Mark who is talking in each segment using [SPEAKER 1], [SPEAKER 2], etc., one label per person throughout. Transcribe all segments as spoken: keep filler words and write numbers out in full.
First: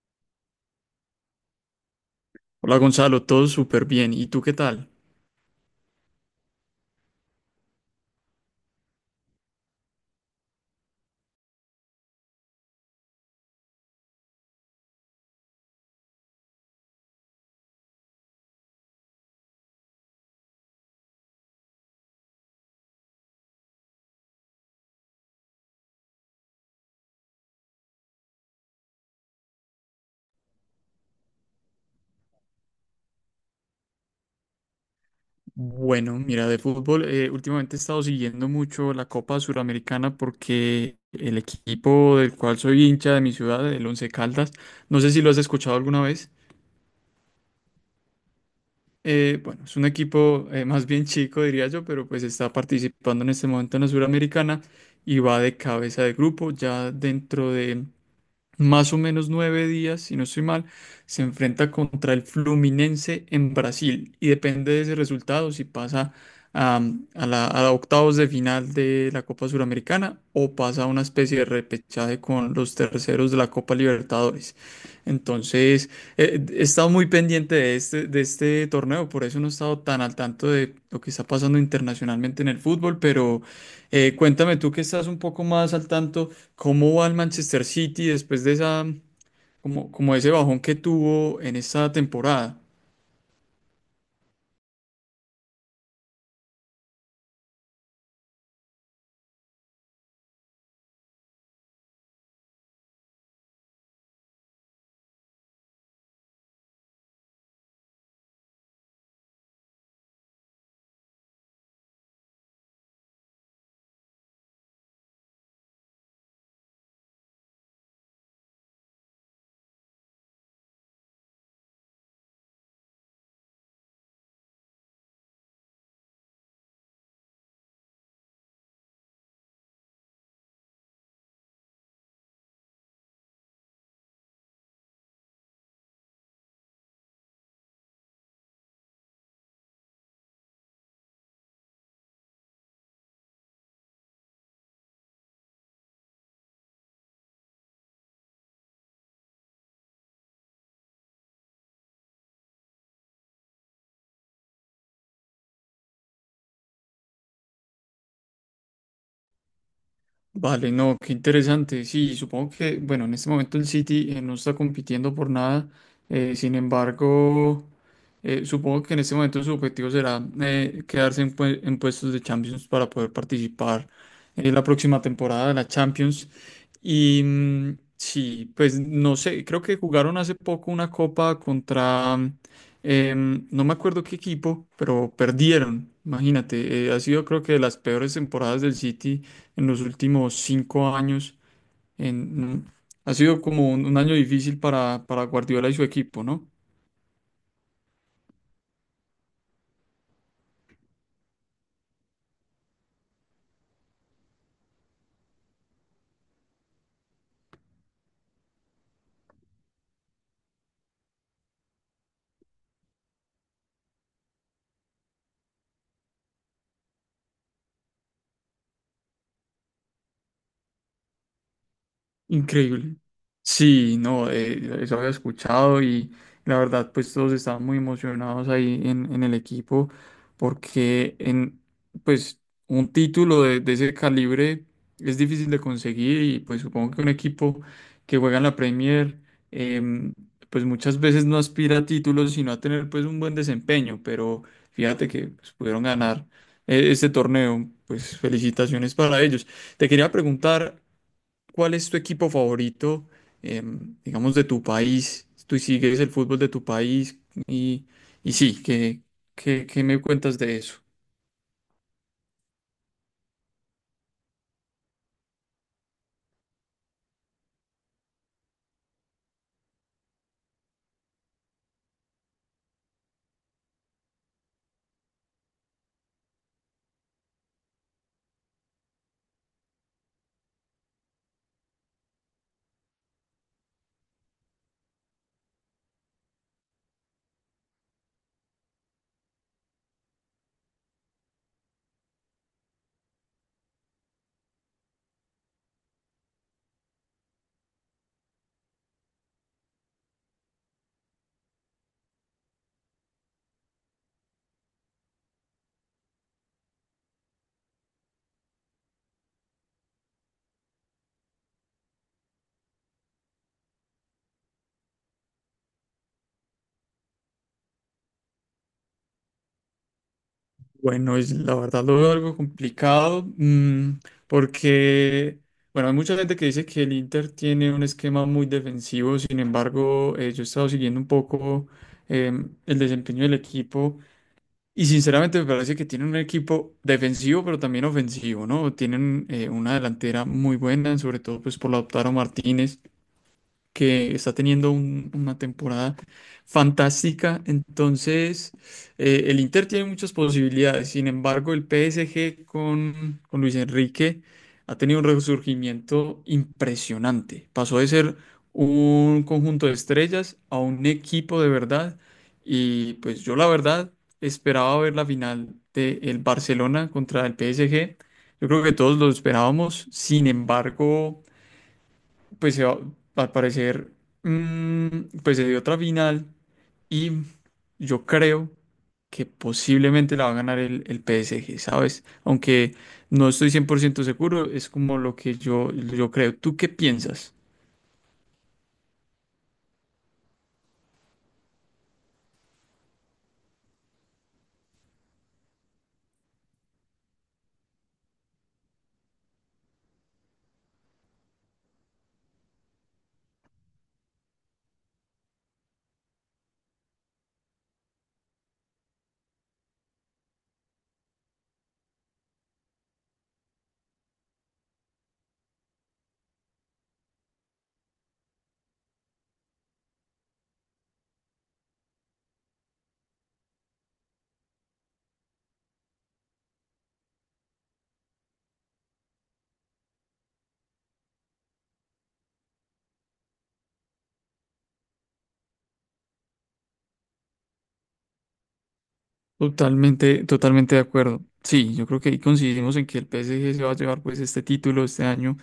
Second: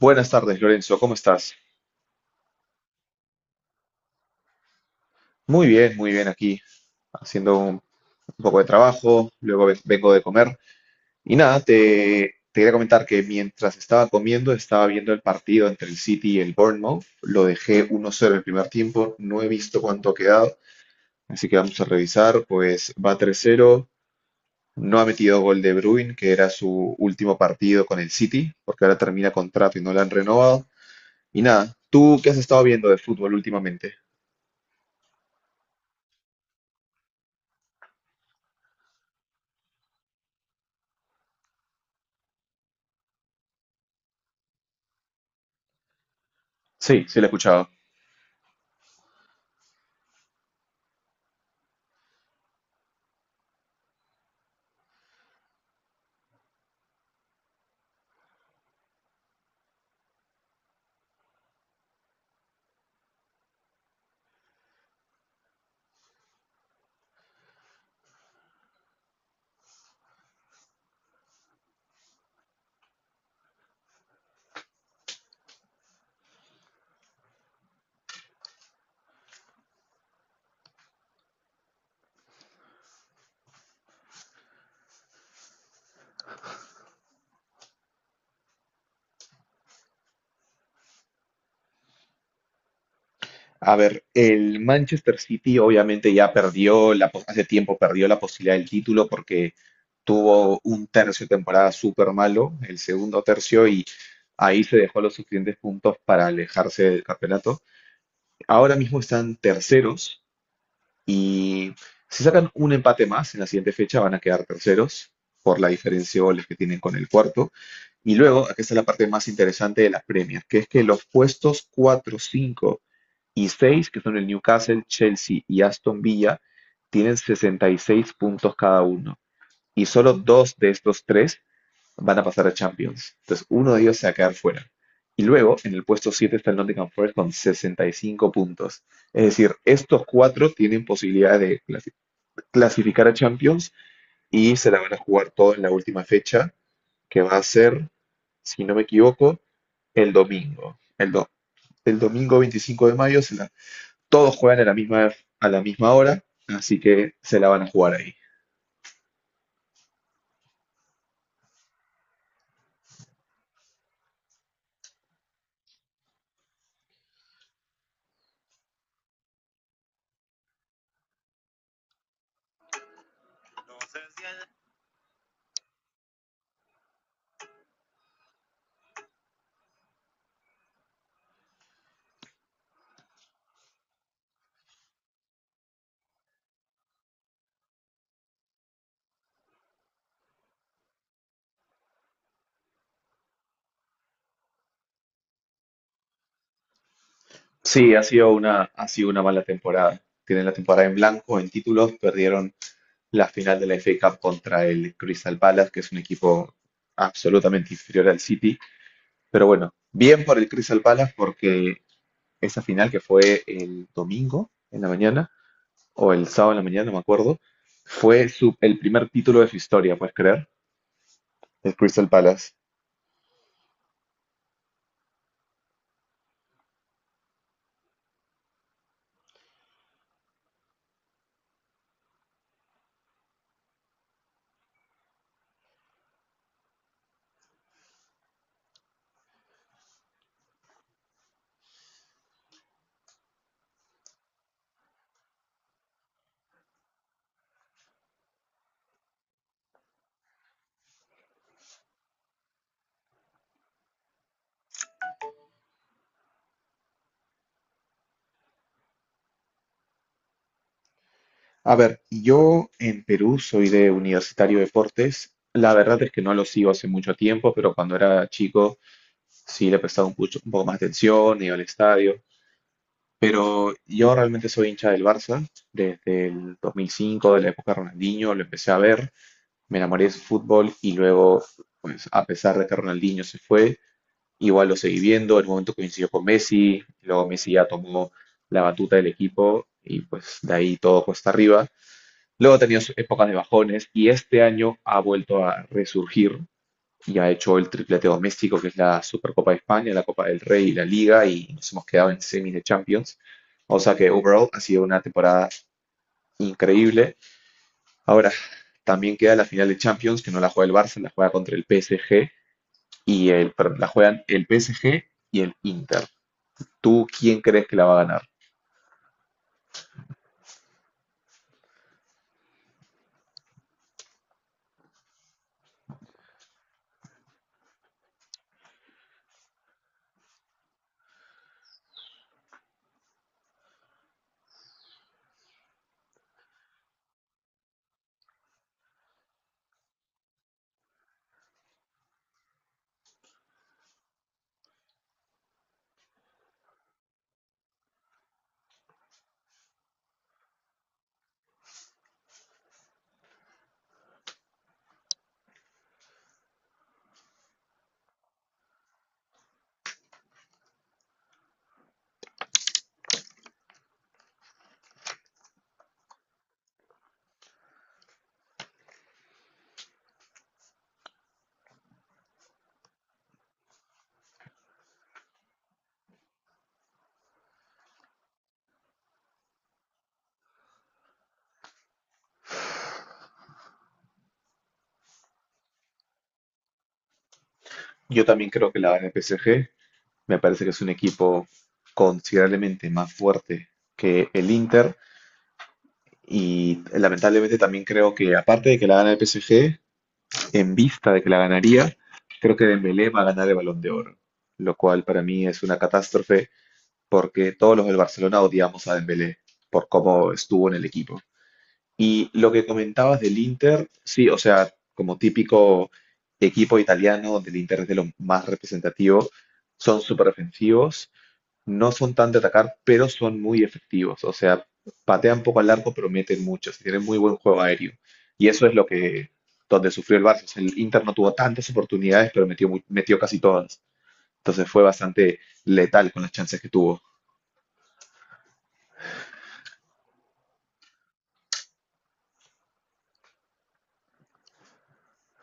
[SPEAKER 1] Buenas tardes, Lorenzo, ¿cómo estás?
[SPEAKER 2] Hola Gonzalo, todo súper bien. ¿Y tú qué tal?
[SPEAKER 1] Muy bien, muy bien aquí, haciendo un, un poco de trabajo, luego ve- vengo de comer. Y nada, te, te quería comentar que mientras estaba comiendo, estaba viendo el partido entre el City y el Bournemouth. Lo dejé uno cero el primer tiempo, no he visto cuánto ha quedado, así que vamos a revisar. Pues va tres cero, no ha metido gol de Bruin, que era su último partido con el City, porque ahora termina contrato y no lo han renovado. Y nada, ¿tú qué has estado viendo de fútbol últimamente?
[SPEAKER 2] Bueno, mira, de fútbol, eh, últimamente he estado siguiendo mucho la Copa Suramericana porque el equipo del cual soy hincha de mi ciudad, el Once Caldas, no sé si lo has escuchado alguna vez.
[SPEAKER 1] Sí, sí lo he escuchado.
[SPEAKER 2] Eh, bueno, es un equipo eh, más bien chico, diría yo, pero pues está participando en este momento en la Suramericana y va de cabeza de grupo. Ya dentro de más o menos nueve días, si no estoy mal, se enfrenta contra el Fluminense en Brasil y depende de ese resultado si pasa am, a, la, a octavos de final de la Copa Suramericana o pasa a una especie de repechaje con los terceros de la Copa Libertadores. Entonces, eh, he estado muy pendiente de este, de este torneo, por eso no he estado tan al tanto de lo que está pasando internacionalmente en el fútbol, pero eh, cuéntame tú que estás un poco más al tanto. ¿Cómo va el Manchester City después de esa, como, como ese bajón que tuvo en esta temporada?
[SPEAKER 1] A ver, el Manchester City obviamente ya perdió, la, pos- hace tiempo perdió la posibilidad del título porque tuvo un tercio de temporada súper malo, el segundo tercio, y ahí se dejó los suficientes puntos para alejarse del campeonato. Ahora mismo están terceros y si sacan un empate más en la siguiente fecha van a quedar terceros por la diferencia de goles que tienen con el cuarto. Y luego, aquí está la parte más interesante de las premias, que es que los puestos cuatro cinco y seis, que son el Newcastle, Chelsea y Aston Villa, tienen sesenta y seis puntos cada uno. Y solo dos de estos tres van a pasar a Champions. Entonces, uno de ellos se va a quedar fuera. Y luego, en el puesto siete está el Nottingham Forest con sesenta y cinco puntos. Es decir, estos cuatro tienen posibilidad de clasi- clasificar a Champions y se la van a jugar todo en la última fecha, que va a ser, si no me equivoco, el domingo. El, do- el domingo veinticinco de mayo se la todos juegan a la misma, a la misma hora, así que se la van a jugar ahí.
[SPEAKER 2] Vale, no, qué interesante. Sí, supongo que, bueno, en este momento el City eh, no está compitiendo por nada. Eh, sin embargo, eh, supongo que en este momento su objetivo será eh, quedarse en, pue- en puestos de Champions para poder participar en la próxima temporada de la Champions. Y mm, sí, pues no sé, creo que jugaron hace poco una copa contra, em, no me acuerdo qué equipo, pero perdieron. Imagínate, eh, ha sido creo que de las peores temporadas del City en los últimos cinco años. En, Ha sido como un, un año difícil para, para Guardiola y su equipo, ¿no?
[SPEAKER 1] Sí, ha sido una, ha sido una mala temporada. Tienen la temporada en blanco, en títulos, perdieron la final de la F A Cup contra el Crystal Palace, que es un equipo absolutamente inferior al City. Pero bueno, bien por el Crystal Palace porque esa final que fue el domingo en la mañana, o el sábado en la mañana, no me acuerdo, fue su- el primer título de su historia, ¿puedes creer? El Crystal Palace.
[SPEAKER 2] Increíble. Sí, no, eh, eso había escuchado y la verdad, pues todos estaban muy emocionados ahí en, en el equipo porque en, pues, un título de, de ese calibre es difícil de conseguir y pues supongo que un equipo que juega en la Premier, em, pues muchas veces no aspira a títulos sino a tener pues un buen desempeño, pero fíjate que pues, pudieron ganar eh, este torneo, pues felicitaciones para ellos. Te quería preguntar, ¿cuál es tu equipo favorito, em, digamos, de tu país? ¿Tú sigues el fútbol de tu país? Y, y sí, ¿qué, qué, qué me cuentas de eso?
[SPEAKER 1] A ver, yo en Perú soy de Universitario de Deportes. La verdad es que no lo sigo hace mucho tiempo, pero cuando era chico sí le prestaba un, pucho- un poco más de atención, iba al estadio. Pero yo realmente soy hincha del Barça. Desde el dos mil cinco, de la época de Ronaldinho, lo empecé a ver. Me enamoré de su fútbol y luego, pues a pesar de que Ronaldinho se fue, igual lo seguí viendo. En un momento coincidió con Messi, luego Messi ya tomó la batuta del equipo y pues de ahí todo cuesta arriba. Luego ha tenido sus épocas de bajones y este año ha vuelto a resurgir y ha hecho el triplete doméstico, que es la Supercopa de España, la Copa del Rey y la Liga, y nos hemos quedado en semis de Champions. O sea que overall ha sido una temporada increíble. Ahora, también queda la final de Champions, que no la juega el Barça, la juega contra el P S G y el, perdón, la juegan el P S G y el Inter. ¿Tú quién crees que la va a ganar?
[SPEAKER 2] Bueno, es, la verdad lo veo algo complicado, mm, porque, bueno, hay mucha gente que dice que el Inter tiene un esquema muy defensivo, sin embargo, eh, yo he estado siguiendo un poco em, el desempeño del equipo. Y sinceramente me parece que tienen un equipo defensivo, pero también ofensivo, ¿no? Tienen eh, una delantera muy buena, sobre todo pues por la Lautaro Martínez que está teniendo un- una temporada fantástica. Entonces, eh, el Inter tiene muchas posibilidades. Sin embargo, el P S G con, con Luis Enrique ha tenido un resurgimiento impresionante. Pasó de ser un conjunto de estrellas a un equipo de verdad. Y pues yo la verdad esperaba ver la final del Barcelona contra el P S G. Yo creo que todos lo esperábamos. Sin embargo pues se va, al parecer, mm, pues se dio otra final y yo creo que posiblemente la va a ganar el, el P S G, ¿sabes? Aunque no estoy cien por ciento seguro, es como lo que yo, yo creo. ¿Tú qué piensas?
[SPEAKER 1] Yo también creo que la gana el P S G. Me parece que es un equipo considerablemente más fuerte que el Inter y lamentablemente también creo que aparte de que la gana el P S G, en vista de que la ganaría, creo que Dembélé va a ganar el Balón de Oro, lo cual para mí es una catástrofe porque todos los del Barcelona odiamos a Dembélé por cómo estuvo en el equipo. Y lo que comentabas del Inter, sí, o sea, como típico equipo italiano donde el Inter es de lo más representativo, son súper ofensivos, no son tan de atacar, pero son muy efectivos. O sea, patean poco al arco, pero meten muchos. Tienen muy buen juego aéreo. Y eso es lo que, donde sufrió el Barça. O sea, el Inter no tuvo tantas oportunidades, pero metió, mu- metió casi todas. Entonces fue bastante letal con las chances que tuvo.
[SPEAKER 2] Totalmente, totalmente de acuerdo. Sí, yo creo que ahí coincidimos en que el P S G se va a llevar pues este título este año.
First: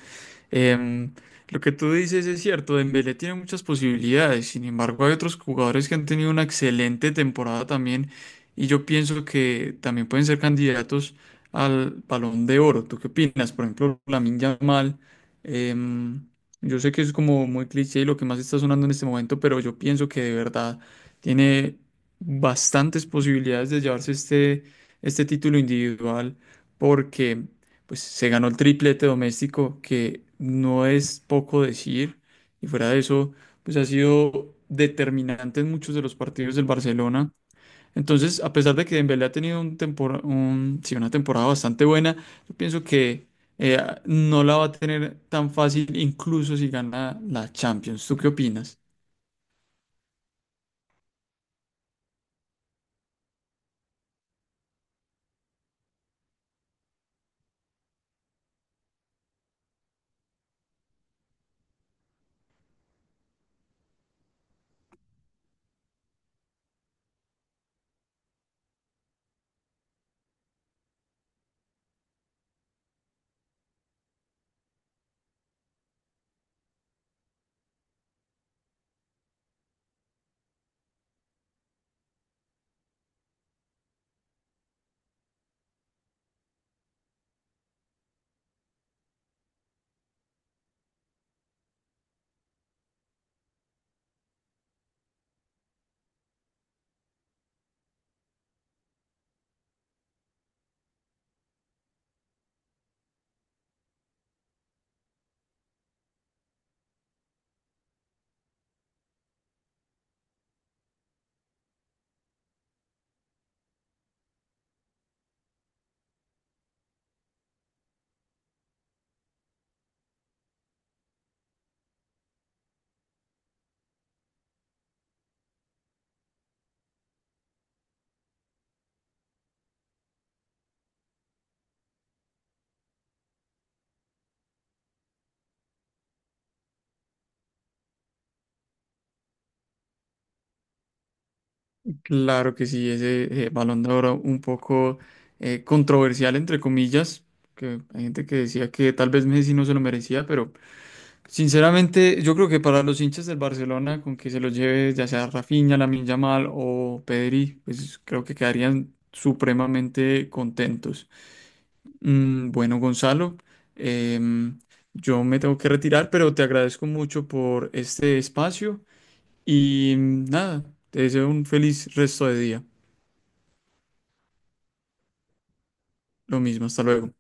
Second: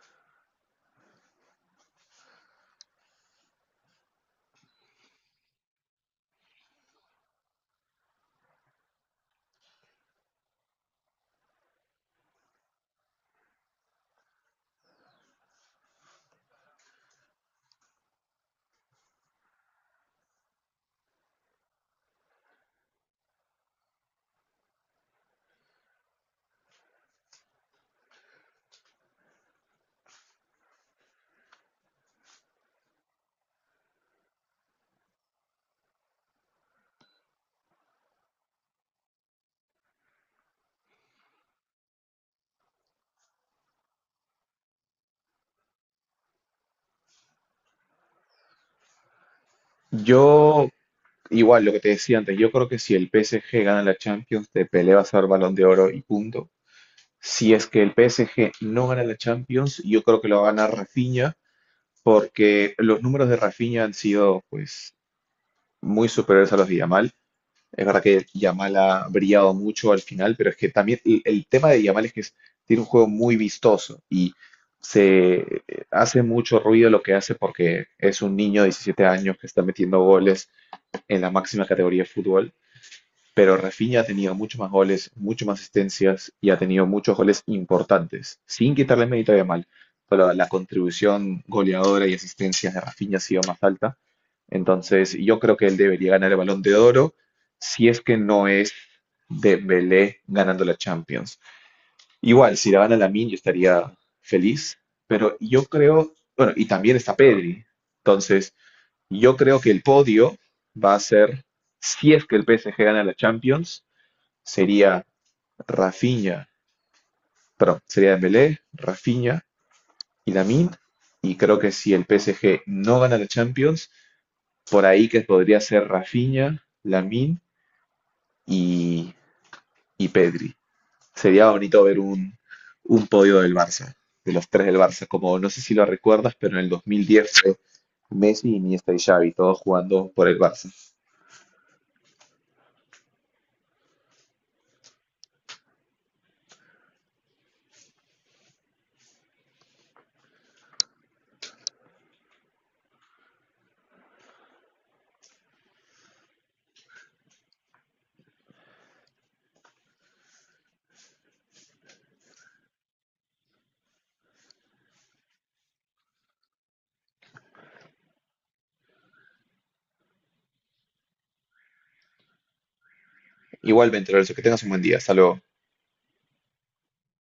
[SPEAKER 2] Em, lo que tú dices es cierto, Dembélé tiene muchas posibilidades, sin embargo hay otros jugadores que han tenido una excelente temporada también y yo pienso que también pueden ser candidatos al Balón de Oro. ¿Tú qué opinas? Por ejemplo, Lamine Yamal, em, yo sé que es como muy cliché y lo que más está sonando en este momento, pero yo pienso que de verdad tiene bastantes posibilidades de llevarse este, este título individual porque pues se ganó el triplete doméstico, que no es poco decir, y fuera de eso, pues ha sido determinante en muchos de los partidos del Barcelona. Entonces, a pesar de que Dembélé ha tenido un tempora- un- sí, una temporada bastante buena, yo pienso que eh, no la va a tener tan fácil, incluso si gana la Champions. ¿Tú qué opinas?
[SPEAKER 1] Yo, igual, lo que te decía antes, yo creo que si el P S G gana la Champions, te peleas a ser Balón de Oro y punto. Si es que el P S G no gana la Champions, yo creo que lo va a ganar Rafinha, porque los números de Rafinha han sido, pues, muy superiores a los de Yamal. Es verdad que Yamal ha brillado mucho al final, pero es que también el, el tema de Yamal es que es- tiene un juego muy vistoso y se eh, hace mucho ruido lo que hace porque es un niño de diecisiete años que está metiendo goles en la máxima categoría de fútbol. Pero Rafinha ha tenido muchos más goles, mucho más asistencias y ha tenido muchos goles importantes, sin quitarle mérito a Yamal. Pero la contribución goleadora y asistencias de Rafinha ha sido más alta. Entonces, yo creo que él debería ganar el Balón de Oro si es que no es Dembélé ganando la Champions. Igual, si la gana Lamine, yo estaría feliz, pero yo creo, bueno, y también está Pedri. Entonces, yo creo que el podio va a ser, si es que el P S G gana la Champions, sería Rafinha, perdón, sería Dembélé, Rafinha y Lamine. Y creo que si el P S G no gana la Champions, por ahí que podría ser Rafinha, Lamine y, y Pedri. Sería bonito ver un, un podio del Barça, de los tres del Barça, como no sé si lo recuerdas, pero en el dos mil diez fue Messi, Iniesta y Xavi, todos jugando por el Barça.
[SPEAKER 2] Claro que sí, ese eh, Balón de Oro un poco eh, controversial, entre comillas, que hay gente que decía que tal vez Messi no se lo merecía, pero sinceramente, yo creo que para los hinchas del Barcelona, con que se los lleve ya sea Rafinha, Lamine Yamal o Pedri, pues creo que quedarían supremamente contentos. Mm, bueno, Gonzalo, em, yo me tengo que retirar, pero te agradezco mucho por este espacio y mm, nada, te deseo un feliz resto de día.
[SPEAKER 1] Igualmente, Lorenzo, que tengas un buen día. Hasta luego.
[SPEAKER 2] Lo mismo, hasta luego.